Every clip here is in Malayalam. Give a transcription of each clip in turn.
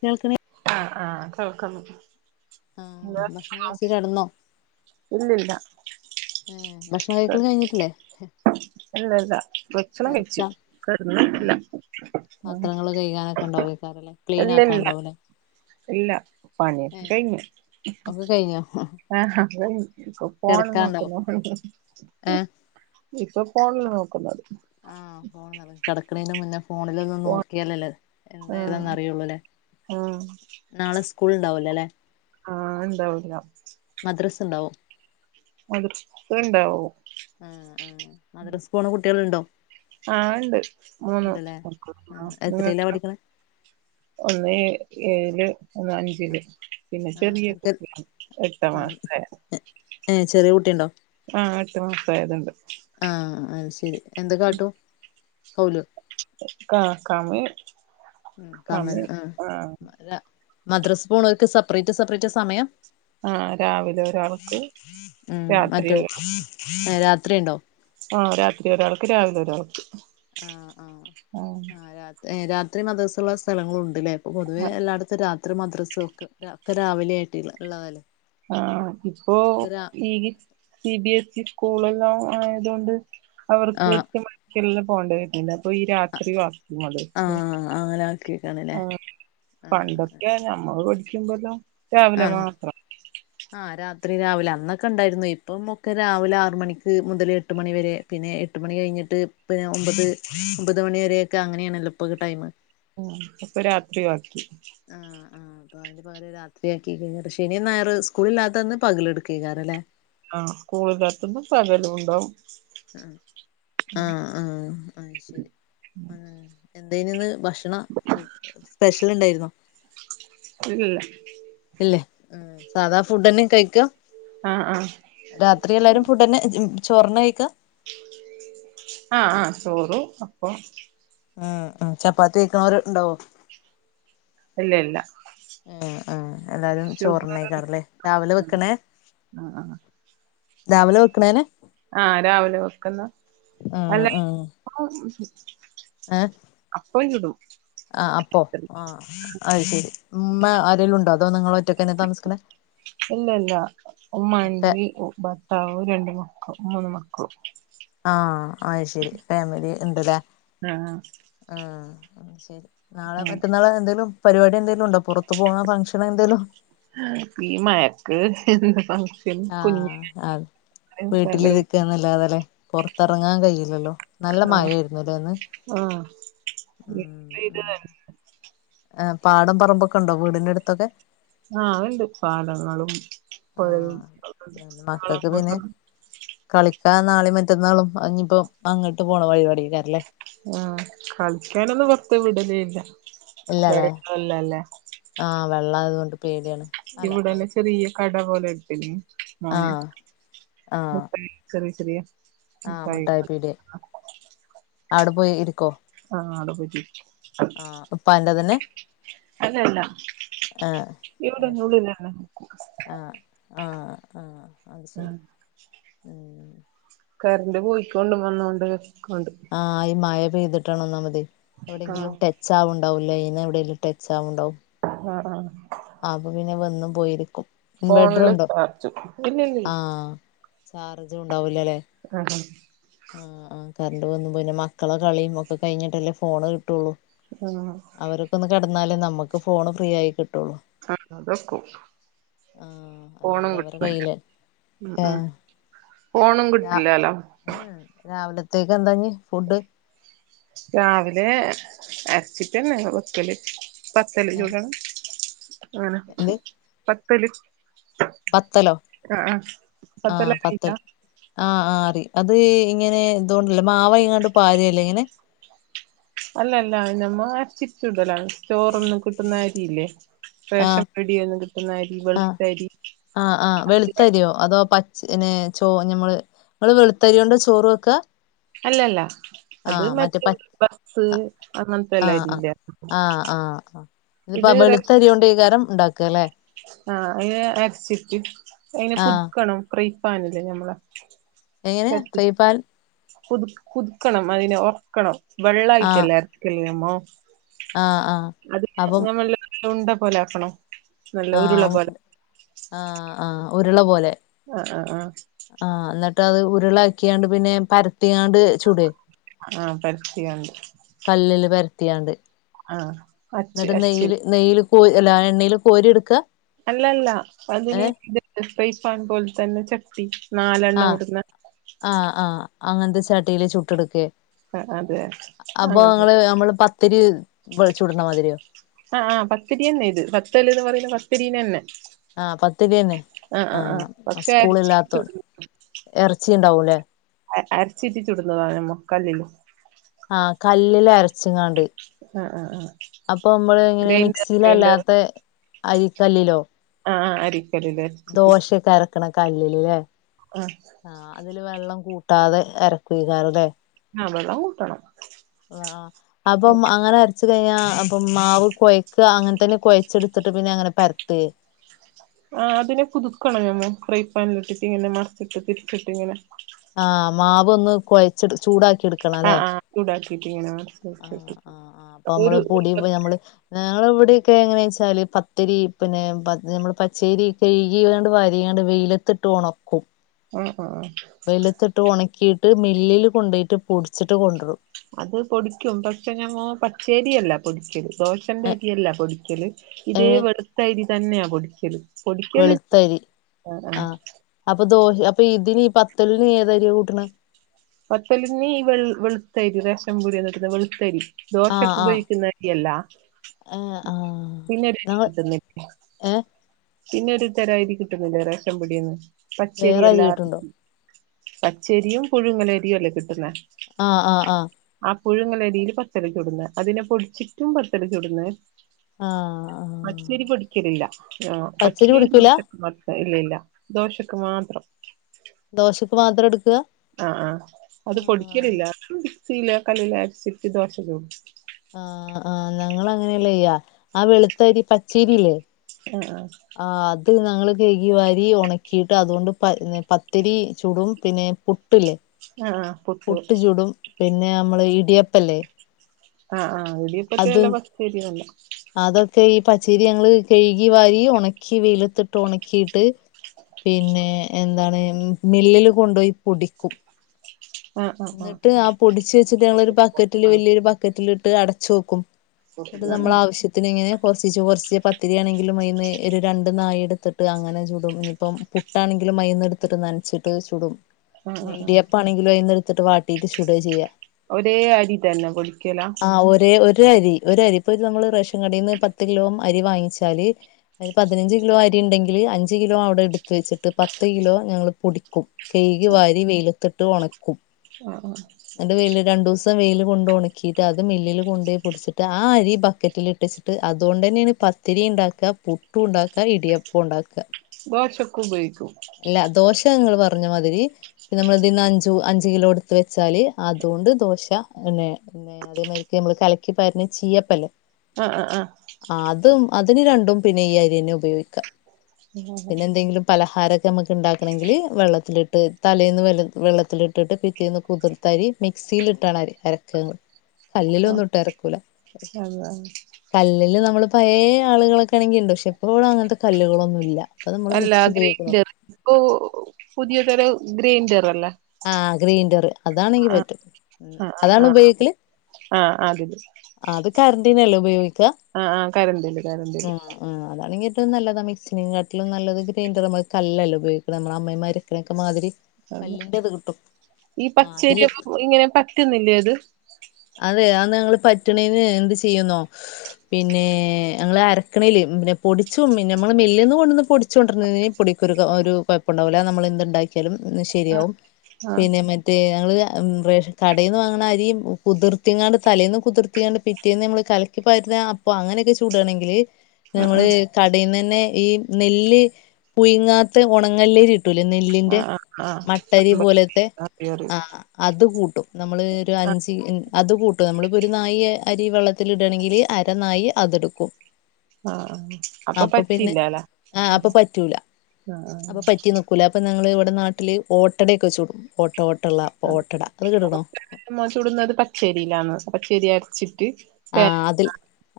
കേൾക ആഹ് ആഹ് കേൾക്ക്ന്ന് ആഹ് ഭക്ഷണം കഴിച്ചു കിടന്നോ ഇല്ലില്ല ഏ ഭക്ഷണം കഴിക്കൽ കഴിഞ്ഞിട്ടില്ലേ ല്ലല്ലാ ഭക്ഷണം കഴിച്ചു തിരക്കാ ഏഹ് കെടന്നില്ല ആഹ് പാത്രങ്ങൾ കഴുകാനൊക്കെ ക്ലീൻ ആക്കാണ്ടാവൂലേ? ഇല്ല പണിയൊക്കെ ഏഹ് കഴിഞ്ഞു ഒക്കെ കഴിഞ്ഞോ ആഹ് ഫോണ് കിടക്കാണ്ടാവും നോക്കുന്നു ഏഹ് ഇപ്പൊ ഫോണില് നോക്കുന്നത് ആഹ് ഫോണത് കിടക്കണന്റെ മുന്നേ ഫോണിലൊന്നു ഫോൺ നോക്കിയാലല്ലേ എന്തായതാന്ന് ആഹ് അറിയുള്ളൂലേ [inaudible] നാളെ സ്കൂൾണ്ടാവുല്ലല്ലെ ആഹ് ണ്ടാവൂല്ല മദ്രസ്ണ്ടാവും [unintelligible] ണ്ടാവും ആഹ് ആഹ് മദ്റസക്കോണ കുട്ടികളുണ്ടോ? ആണ്ട് മൂന്ന് ഉണ്ടല്ലേ ആഹ് എത്രയിലാ [unintelligible] പഠിക്കണേ ഒന്ന് ഏ ഏഴിലും ഒന്ന് അഞ്ചിലും പിന്നെ ചെറിയ ആഹ് കുട്ട്യാ എട്ട് ആഹ് മാസായാ ഏഹ് ചെറിയ കുട്ടിയുണ്ടോ ആഹ് എട്ടു മാസായതുണ്ട് ആഹ് അത് ശരി എന്ത്‌ കാട്ടും കൗലു ആഹ് കമി കമ കമി ആഹ് മദ്രസ് പോണോർക്ക് സെപ്പറേറ്റ് സെപ്പറേറ്റാ സമയം ആഹ് രാവിലെ ഒരാൾക്ക് ഉം രാത്രി മറ്റോ ഒരാൾ രാത്രി ഇണ്ടോ ആഹ് രാത്രി ഒരാൾക്ക് രാവിലെ ഒരാൾക്ക് ആഹ് ആഹ് ആഹ് ആ രാത്രി മദ്രസുള്ള സ്ഥലങ്ങളുണ്ട്ല്ലേ പൊതുവേ എല്ലാടത്തും രാത്രി മദ്രസ്സ് ഒക്കെ ഒക്കെ രാവിലെ ആയിട്ട്ള്ളതല്ലേ ആഹ് ഇപ്പോ ഈ സി ബി എസ് ഇ സ്കൂളെല്ലോം ആയത് കൊണ്ട് അവർക്ക് ആഹ് എട്ട് മണിക്കെല്ലാം പോകേണ്ടി വരണ്ട് അപ്പൊ ഈ രാത്രി [unintelligible] ആഹ് അങ്ങനെ ആക്കിക്കാണല്ലേ ആഹ് ആഹ് പണ്ടൊക്കെ ഞമ്മള് പഠിക്കുമ്പല്ലോം ആണോ ആഹ് രാത്രി രാവിലെ അന്നൊക്കെ ഇണ്ടായിരുന്നു ഇപ്പം ഒക്കെ രാവിലെ ആറ് മണിക്ക് മുതൽ എട്ട് മണിവരെ പിന്നെ എട്ട് മണി കഴിഞ്ഞിട്ട് പിന്നെ ഒമ്പത് ഒമ്പത് മണി വരെക്കെ അങ്ങനെയണല്ലോ ഇപ്പക്കുടൈം ഉം അപ്പൊ രാത്രി ആക്കി ആഹ് ആഹ് അപ്പൊ അതിന്റെ പകരം രാത്രിയാക്കി കഴിഞ്ഞ ശനി ഞായറും സ്കൂളില്ലാത്തന്ന് പകൽ ഇട്ക്കു ഏക്കാരല്ലേ ആഹ് സ്കൂളിലത്തുമ്പോ പകലും ഇണ്ടാവും ആഹ് ആഹ് ആഹ് ആഹ് ശരി ആഹ് എന്തേനിന്ന് ഭക്ഷണം സ്പെഷ്യൽ ഇണ്ടായിരുന്നോ ഇല്ല ഇല്ലേ സാധാ ഫുഡേന്നെ കഴിക്കാ ആഹ ആ രാത്രി എല്ലാരും ഫുഡെന്നെ ചോർന്നെ കഴിക്കാ ആഹ ആഹ ചോറു അപ്പൊ ഉം ഉ ചപ്പാത്തി കഴിക്കുണോര് ഇണ്ടാവോ ഇല്ല ഇല്ല ഹേ ഹേ എല്ലാരും ഷുഗർ ചോറ്നേക്കാരല്ലേ രാവിലെ വെക്ക്ണേ ആ ആ രാവിലെ വെക്ക്ണേനെ ആഹ രാവിലെ വെക്ക്ന്ന് ആഹ് അല്ലേ ആഹ് ഇപ്പം അപ്പചുടും ആ അപ്പം ആഹ അയ്ശെരി ഇമ്മേ ആരെലും ഇണ്ടോ അതോ നിങ്ങൾ ഒറ്റക്കെന്നെ താമസിക്ക്ണെ ഇല്ല ഇല്ല ഉമ്മണ്ട് അതെ ഭർത്താവ് രണ്ട് മക്ക മൂന്ന് മക്കളും ആഹ അയ്ശെരി ഫാമിലി ഇണ്ട്ലെ ആ ആ ശരി നാളെ ആ. മറ്റന്നാളോ എന്തേലും പരിപാടി എന്തെങ്കിലും ഉണ്ടോ പുറത്ത് പോവ്ണ ഫംഗ്ഷൻ എന്തെലും ആ ഈ മഴക്ക് എന്ത്‌ ഫംഗ് ആഹ അ ഭയങ്കര വീട്ടിലിരിക്കാന്നല്ലാതേല്ലെ പോറത്തിറങ്ങാൻ കയില്ലല്ലോ നല്ല ആ മയയിരുന്നുല്ലേ ഇന്ന് [unintelligible] ആ പാടം പറമ്പൊക്കെ ഉണ്ടോ വീടിന്റെ അടുത്തൊക്കെ ആ അഹ് ഇണ്ട് പാടങ്ങളും പുഴയും ഒക്കെണ്ട് ആഹ് മക്കൾക്ക് പിന്നെ കാളപൂട്ടും കളിക്കാൻ നാളെ മറ്റന്നാളും ഇഞ്ഞ്പ്പോ അങ്ങോട്ട് പോണ പരിപാടിഏക്കാരംല്ലേ ആഹ കളിക്കാനൊന്നും പോറത്ത് വിടൽല്ല ഇല്ലല്ലേ ആഹ വെള്ളായതോണ്ട് ഇവിടെല്ലാം ചെറിയ കട പോലെ ഇണ്ട് മോൻ ആഹ് മുട്ടായി ചെറിയ ചെറിയ ആഹ മുട്ടായി പീടിയ അവടെ പോയി ഇരിക്കോ ആഹ അവടെ പോയിട്ടിരിക്കും ആ ഇപ്പന്റെ തന്നെ അല്ലല്ല ആഹ് ഇവിടെ അത് ശരി [unintelligible] ആളാ ആഹ് ആ ആ അഹ് ശരി ആഹ് കരണ്ട് പോയിക്കോൊണ്ടും വന്നോണ്ട് കണ്ട് ആഹ ഈ മഴ പെയ്തിട്ടണന്നാമതെ എവിടെങ്കിലും ആഹ് ടെ ച്ചാവ് ണ്ടാവും ലൈന് എവിടേലും ടച്ചാവ്ണ്ടാവും ആ ആ അപ്പൊ പിന്നെ വന്നും പോയിരിക്കും ഇൻവെട്ടർ ഫോണില് ഉണ്ടോ ചാർജും ഇല്ലല്ലേ ആഹ ചാർജും ഉണ്ടാവൂലലെ [unintelligible] ആ ആ് കറണ്ട് വന്നു പിന്നെ മക്കളെ കളിയും ഒക്കെ കഴിഞ്ഞിട്ടല്ലേ ഫോണ് കിട്ടുള്ളു [unintelligible] അവരക്ക ഒന്ന് കെടന്നാലേ നമുക്ക് ഫോണ് ഫ്രീ ആയി കിട്ടുള്ളൂ [unintelligible] ആഹ് ഫോണും അല്ലെങ്കി അവരെ കിട്ടല്ല കയ്യില് ആ ആ ഏഹ് ഫോണും കിട്ടില്ലലോ ഉ രാവിലത്തേക്ക് എന്താഞ്ഞ ഫുഡ് രാവിലെ അരച്ചിട്ടന്നെ വെക്കല് പത്തല് ഏഹ് ചൂടണം അങ്ങനെ എന്ത് പത്തല് പത്തലോ ആഹ പത്തല് ആഹ് അറിയില്ല പത്തൽ ആഹ് ആഹ് അറി അത് ഇങ്ങനെ ഇതുകൊണ്ടല്ലെ മാവ അയിങ്ങാണ്ട് പാരെല്ലേ ഇങ്ങനെ? അല്ലല്ല [unintelligible] സ്റ്റോറൊന്നു കിട്ടുന്ന അരിയില്ലേ റേഷൻ ആഹ് പീട്യേന്ന് കിട്ടുന്ന അരി ആഹ് വെൾത്തരി. ചിന്നെ ചോ ഞമ്മള് ഇങ്ങള് വെൾത്തരിയോണ്ട് ചോറ് വെക്കാ? അല്ലല്ല അത് ആഹ് മറ്റേ പ ബസ് ആഹ് അങ്ങൻത്തെ എല്ല അരില്ലെ ഇതിപ്പ വെളുത്ത അരിയൊണ്ടെയ്കാരം ഇണ്ടാക്ക ല്ലെ? ആഹ് അയിന് അരച്ചിട്ട് അയിന് ആഹ് പുത്ക്കണം പ്രൈ പാനില്ലേ ഞമ്മളെ എങ്ങനെ പ്രൈപാൻൽ കുത് കുതുക്കണം അയിനെ ഒർക്കണം ആഹ് വെള്ളായിട്ടല്ലെ അര്ക്കല് അമ്മോ ആഹ് ആഹ് അത് അപ്പം ഞമ്മല്ല ഉണ്ട പോലെ ആക്കണോ? ആഹ് ഉണ്ട് ആഹ് ആഹ് ഉരുള പോലെ ആഹ് ആഹ് ആഹ് ആഹ് എന്നിട്ട് അത് ഉരുളാക്കിയാണ്ട് പിന്നെ പര് ആഹ് പര്ത്തിയാണ്ട് കല്ലില് പര്ത്തിയാണ്ട്. ആഹ് അച്ച് എന്നിട്ട് അച്ചിൽ നെയ്യ്ല് നെയ്യ്ല് കോ അല്ല എണ്ണേൽ കോരി എട്ക്ക? അല്ലല്ല അതിന് തിണ്ട് സ്പൈഫാൺ പോലെ തന്നെ ചട്ടി നാലെണ്ണം ആഹ് ഇടുന്ന ആഹ് ആഹ് അങ്ങൻത്തെ ചട്ടീല് ചുട്ട എട്ക്കെ ആഹ് അതെ അപ്പൊ അങ്ങനത്തെ ഇങ്ങള് നമ്മള് പത്തിരി വെൾ ചുട്ണെ മാതിരിയോ ആ ആഹ് പത്തിരിയന്നെ ഇത് പത്തല് എന്ന് പറയുന്നത് പത്തിരിനന്നെ ആഹ് പത്തിര്യന്നെ ആഹ് പക്ഷെ സ്കൂൾ അരച്ചി ഇല്ലാത്തോ ചുടും എർച്ചി ഉണ്ടാവുല്ലേ? അ അര്ച്ചിട്ടി ചുടുന്നതാണ് ഞമക്കല്ലിൽ ആഹ് കല്ലില് അരച്ചിങ്ങാണ്ട് ആഹ് ആഹ് ആഹ് അപ്പൊ അമ്മള് എങ്ങനെ ഗ്രൈൻഡർ ഗ്രൈൻഡർ മിക്സിയിലല്ലാത്ത അരിക്കല്ലിലോ? ആഹ് ആഹ് അരിരിക്കല്ലില് ദോശെക്കെ അരക്ക്ണ കല്ലില് ല്ലേ? ആഹ് ആഹ് അതില് വെള്ളം കൂട്ടാതെ എരക്കുയ്ക്കാരം ല്ലേ? ആഹ് വെള്ളം കൂട്ടണം. ആഹ് അപ്പം അങ്ങനെ അര് വച്ച് കഴിഞ്ഞാ അപ്പം മാവ് കൊഴയ്ക്കാ അങ്ങൻ തന്നെ കൊഴച്ചെടുത്തിട്ട് പിന്നെ അങ്ങനെ പര്ത്തെ ആഹ് അതിനെ കുതുക്കണം ഞമ്മള് ഫ്രൈ പാനിലിട്ടിട്ട് ഇങ്ങനെ മർച്ചിട്ട് തിരിച്ചിട്ട് ഇങ്ങനെ ആഹ് മാവ് ഒന്ന് കൊഴച്ചെട് ചൂടാ ആഹ് ആഹ് ചൂടാക്കിയിട്ടിങ്ങനെ മറി ആഹ് ആഹ് ആഹ് അപ്പൊ അമ്മള് പൊടി ഇപ്പ ഞമ്മള് ഞങ്ങള് ഇവിടെയൊക്കെ എങ്ങനേച്ചാല് പത്തിരി പിന്നെ പത് നമ്മള് പച്ചരി കഴുകിവാണ്ട് വാരിയാണ്ട് വെയില ത്തിട്ട് ഒണക്കും ആഹ് ആഹ് വെയിലത്തിട്ട് ഉണക്കിയിട്ട് മില്ലില് കൊണ്ടോയിട്ട് പൊടിച്ചിട്ട് കൊണ്ടരും അത് പൊടിക്കും പക്ഷെ ഞമ്മോ പച്ചേരിയല്ല പൊടിക്കല് ദോശന്റെ അരിയല്ല പൊടിക്കല്. ഇതേ ഏഹ് വെളുത്ത അരി തന്നെയാ പൊടിക്കല് പൊടിക്കലിണ്ട്. വെളുത്തരി ആഹ് ആഹ് അപ്പൊ ദോ അപ്പൊ ഇതിന് പത്തലിന് ഏത് അരിയാ കൂട്ടണേ? പത്തലിന് ഈ വെൾ വെൾത്തയ്രി റേഷൻ പീട്യേന്ന് കിട്ട്ണ വെളുത്തരി ആഹ് ദോശയ്ക്ക് ആഹ് ഉപയോഗിക്കുന്ന അരിയല്ല ഏഹ് ആഹ് പിന്നെ ഒരു അരി ഞങ്ങൾ കിട്ടുന്നില്ലേ? ഏഹ് പിന്നൊരു തരാ അരി കിട്ടുന്നില്ലേ റേഷൻ പീട്യേന്ന്. പച്ചരി വേറെ അരി അല്ലാ കിട്ടുണ്ടോ പച്ചരിയും പുഴുങ്ങലരിയും അല്ലേ കിട്ടുന്നേ ആഹ് ആഹ് അഹ് ആഹ് പുഴുങ്ങലരില് പത്തല് ചുടുന്നേ അതിനെ പൊടിച്ചിട്ടും പത്തല് ചുടുന്നേ ആഹ് ആഹ് പച്ചരി പൊടിക്കൽ ഇല്ല ആഹ് പച്ചരി [unintelligible] മത്ത ഇല്ല ഇല്ല ദോശക്ക് മാത്രം ദോശക്ക് മാത്രം എടുക്കുക ആഹ് ആഹ് അത് ആഹ് പൊടിക്കലില്ല മിക്സിയിലോ കല്ലിലോ അരച്ചിട്ട് ദോശ ചുടും ആഹ് ആഹ് നങ്ങള് അങ്ങനെയല്ല ചെയ്യാ ആഹ് വെളുത്തരി പച്ചരി ഇല്ലേ ആഹ് ആഹ് ആഹ് അത് ഞങ്ങള് കൈകി വാരി ഒണക്കിയിട്ട് അതുകൊണ്ട് പത്തരി ചൂടും പിന്നെ പു ട്ടില്ലേ ആഹ് ആഹ് പുട്ട് ചൂടും പിന്നെ നമ്മള് ഇടിയപ്പല്ലേ ആഹ് ആഹ് ഇടിയപ്പത്തിന് അത് നല്ലെ പച്ചരിയാ നല്ലെ അതൊക്കെ ഈ പച്ചേരി ഞങ്ങള് കഴുകി വാരി ഉണക്കി വെയിലത്തിട്ട് ഉണക്കിയിട്ട് പിന്നെ എന്താണ് മില്ലില് കൊണ്ടുപോയി പൊടിക്കും [inaudible] എന്നിട്ട് ആഹ് പൊടിച്ച് വച്ചത് ഞങ്ങളൊരു ബക്കറ്റില് വലിയൊരു ബക്കറ്റിലിട്ട് അടച്ചു വക്കും എന്നിട്ട് ആഹ് ആഹ് നമ്മൾ ആവശ്യത്തിന് ഇങ്ങനെ കുറച്ച് കുറച്ച് പത്തിരിയാണെങ്കിലും അതീന്ന് ഒരു രണ്ട് നായി എടുത്തിട്ട് അങ്ങനെ ചുടും ഇനിയിപ്പം പുട്ടാണെങ്കിലും മൈന്ന് എടുത്തിട്ട് നനച്ചിട്ട് ചുടും ആഹ് ഇനി ആഹ് ആഹ് ഇടിയപ്പം ആണെങ്കിലും അതീന്ന് എടുത്തിട്ട് വാട്ടീട്ട് ചുടുവാ ചെയ്യാ ഒരേ അരി തന്നെ പൊളിക്കലാ ആഹ് ഒരേ ഒരു അരി ഒരു അരി ഇപ്പൊ ഇത് നമ്മള് റേഷൻ കടയിൽന്ന് പത്ത് കിലോ അരി വാങ്ങിച്ചാല് അതിന് പതിനഞ്ച് കിലോ അരി ഉണ്ടെങ്കില് അഞ്ച് കിലോ അവിടെ എടുത്ത് വെച്ചിട്ട് പത്ത് കിലോ ഞങ്ങള് പൊടിക്കും കൈകി വാരി വെയിലത്തിട്ട് ഉണക്കും ആഹ് ആഹ് എന്നിട്ട് വെയില് രണ്ടു ദിവസം വെയില് കൊണ്ട് ഉണക്കീട്ട് അത് മില്ലില് കൊണ്ട് പോയി പൊടിച്ചിട്ട് ആഹ് അരി ബക്കറ്റിൽ ഇട്ട് ട്ട് അതുകൊണ്ട് തന്നെയാണ് പത്തിരി ഉണ്ടാക്കുക പുട്ടും ഉണ്ടാക്കുക ഇടിയപ്പം ഉണ്ടാക്കുക [unintelligible] ഉപയോഗിക്കും ഇല്ല ദോശ നിങ്ങൾ പറഞ്ഞ മാതിരി പിന്നെ നമ്മളിതിന്ന് അഞ്ചു അഞ്ച് കിലോ എടുത്ത് വെച്ചാല് അതുകൊണ്ട് ദോശ തന്നെ? ആഹ് അതേമാതിരിക്ക് നമ്മള് കലക്കിപാരിണ ചീയപ്പല്ലേ? അഹ് അഹ് ആഹ് ആഹ് അതും അതിന് രണ്ടും പിന്നെ ഈ അരിയന്നെ ഉപയോഗിക്കാ ആഹ് ആഹ് പിന്നെ എന്തെങ്കിലും പലഹാ അതമ്മക്ക് ഇണ്ടാക്കണങ്കില് വെള്ളത്തിലിട്ട് തലേന്ന് വെള്ളത്തി വെള്ളത്തിലിട്ടിട്ട് പിറ്റേന്ന് കു തിർത്തരി മിക്സീലിട്ടാണ് അരി അരക്കാങ്ങള് കല്ലിലൊന്നും ഇട്ട് അരക്കൂ അതെതെ കല്ലില് നമ്മള് പഴേ ആള്കളൊക്കാണെങ്കി ഇണ്ട് പക്ഷെ ഇപ്പൊബടെ അങ്ങൻത്തെ കല്ലുകളൊന്നൂല്ല. അല്ല അങ്ങനെ ഈ [unintelligible] ഇപ്പൊ പുതിയ തരം ഗ്രൈൻഡറല്ലേ? ആഹ് ഗ്രേയ്ന്ററ് അതാണെങ്കി പറ്റും ഉം ആഹ് അതാണ് ആഹ് ഉപയോഗിക്കല്? ആഹ് ആഹ് അതില് ആഹ് അത് കര്ന്റിനല്ലേ ഉപയോഗി ആഹ് ആഹ് കരന്റില് കരന്റില്. ആഹ് അതാണെങ്കി ഏറ്റവും നല്ലതാ മിക്സിനേകാട്ടിലും നല്ലത് ഗ്രൈൻഡർമ്മേ കല്ലല്ലേ ഉപയോഗിക്കണത് നമ്മളമ്മിമ്മേ ക്കെ മാതിരി അതെ കല്ലിന്റെത് കിട്ടും ഈ ആഹ് അതില് പച്ചേരിപ്പം ഇങ്ങനെ പറ്റുന്നില്ലേത്? അതെ അത് ഞങ്ങള് പറ്റ്ണീന് എന്ത് ചെയ്യുന്നോ പിന്നെ ഞങ്ങള് അരക്കണേല് പിന്നെ പൊടിച്ചു പിന്നെ ഞമ്മള് മില്ല്ന്ന് കൊടുന്ന് പൊടിച്ചു കൊണ്ടിര് പൊടിക്കൊരു കൊ ആഹ് ഒരു കൊഴപ്പുണ്ടാവൂല നമ്മളെന്ത്ണ്ടാക്കിയാലും അത് ശരിയാവും. ആ പിന്നെ മറ്റേ ഞങ്ങള് ആഹ് റേഷൻ കടീന്ന് വാങ്ങ്ണ അരിയും കുതിർത്തിങ്ങാണ്ട് തലേന്ന് കുതിർത്തിങ്ങാണ്ട് പിറ്റേന്ന് നമ്മള് കലക്കി പരുന്ന അപ്പൊ അങ്ങനെയൊക്കെ ചൂടണെങ്കില് ആ ആ നമ്മള് കടീന്നന്നെ ഈ നെല്ല് പുയ്ങ്ങാത്ത ഒണങ്ങല്ലേരിട്ടൂല്ലേ ആ നെല്ലിന്റെ? ആ ആ മട്ടരി കമ്പം പോലോത്തെ അറിയും അറിയും ആ അത് കൂട്ടും നമ്മള് ഒരു ആ അഞ്ച് ഉം അത് കൂട്ടും നമ്മളിപ്പോ ഒരു നായീ അരി വെള്ളത്തിലിടാണങ്കില് അര നായി അതെടുക്കും. ആഹ് അപ്പൊ പറ്റില്ലാല്ലേ ആ ഉം അപ്പൊ ആഹ് [unintelligible] ഞങ്ങളിവിടെ നാട്ടില് ഓട്ടടയൊക്കെ ചൂടും ഓട്ട ഓട്ടയുള്ള അപ്പം ഓട്ടട അത് കേട്ടുക്കണോ നമ്മള് ചൂടുന്നത് പച്ചരിയിലാണ് പച്ചരി അരച്ചിട്ട് ആ തേ അതിൽ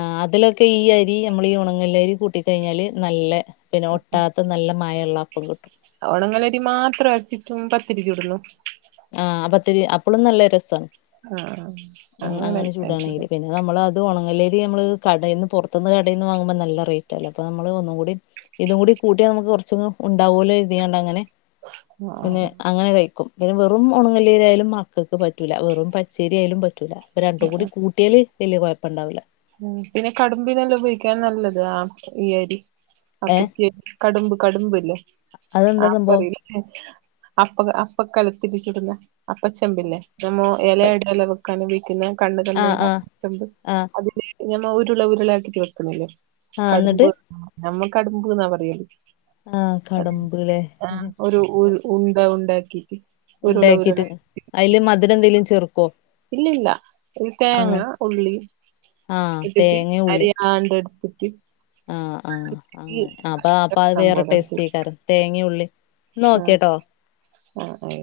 ആ അതിലൊക്കെ ഈ അരി ഞമ്മളീ ഒണങ്ങലരി കൂട്ടിക്കഴിഞ്ഞാല് നല്ല പിന്നെ ഒട്ടാത്ത നല്ല മയവുള്ള അപ്പം കിട്ടും. ഒണങ്ങല്ലരി മാത്രം അരച്ചിട്ടും പത്തിരി ചുടുന്നോ ആഹ് ആ പത്തിരി അപ്പളും നല്ല രസാണ്. ആഹ് ആഹ് ഉം അങ്ങനെ ചൂടാണെങ്കില് [unintelligible] അത് പിന്നെ നമ്മളത് ഒണങ്ങല്ലരി നമ്മള് കടേന്ന് പൊറത്തെന്ന് കടേന്ന് വാങ്ങുമ്പോ നല്ല റേറ്റല്ലേ അപ്പൊ നമ്മള് ഒന്നും കൂടി ഇതുംകൂടി കൂട്ടിയാ നമുക്ക് കുറച്ചും ഉണ്ടാവോല്ലോ കരുതീങ്ങാണ്ടങ്ങനെ ആ ആ പിന്നെ ആ അങ്ങനെ കഴിക്കും. പിന്നെ വെറും ഒണങ്ങലരിയായാലും മക്കക്ക് പറ്റൂല്ല വെറും പച്ചരിയായാലും പറ്റൂല്ല അപ്പൊ ആ രണ്ടും ആ കൂടി കൂ യാല് വല്ല്യ കൊഴപ്പവുണ്ടാവില്ല ഉം പിന്നെ കടുമ്പിനല്ലേ ഉപയോഗിക്കാൻ നല്ലത് ആഹ് ഈ അരി ആ ഏ കുത്തിയരി കടുമ്പ് കടുമ്പില്ലേ അതെന്താ ആഹ് സംഭവം [unintelligible] അപ്പം അപ്പം കലത്തിലിട്ട് ചുടുന്നേ അപ്പചെമ്പില്ലേ നമ്മോ അപ്പ ഇലയടെല്ലാം വെക്കാൻ ഉപയിക്കുന്ന കണ്ണ് ആഹ് കണ്ണുള്ള ആഹ് അപ്പച്ചെമ്പ് ആഹ് അതില് ഞമ്മ ഉരുള ഉരുള ആക്കിട്ട് വെക്കിണില്ലേ ആഹ് എന്നിട്ട് കടുമ്പ്? ഞമ്മ കടടുമ്പ് എന്നാ പറയല് ആഹ് അത് കടമ്പ്ല്ലേ ആ ഒരു ഊ ഉണ്ട ഉണ്ട ആക്കിയിട്ട് ഉണ്ടയാക്കിട്ട് അതില് മധുരം എന്തേങ്കിലും ചേർക്കുവോ ഇല്ലില്ല ഒരു തേങ്ങ ഉള്ളി ആഹ് ഇട്ടിട്ട് തേങ്ങ ഉള്ളി അരിയാണ്ടെടുത്തിട്ട് ആഹ് ആഹ് ആഹ് അങ്ങനെ അപ്പൊ അപ്പോ അത് അത് കഷ്ണം വേറെ പോലെ എടുത്തിട്ട് ടേസ്റ്റേക്കാരം തേങ്ങയും ഉള്ളിയും എന്നാ ആഹ് ഓക്കേട്ടോ ആഹ് ആഹ്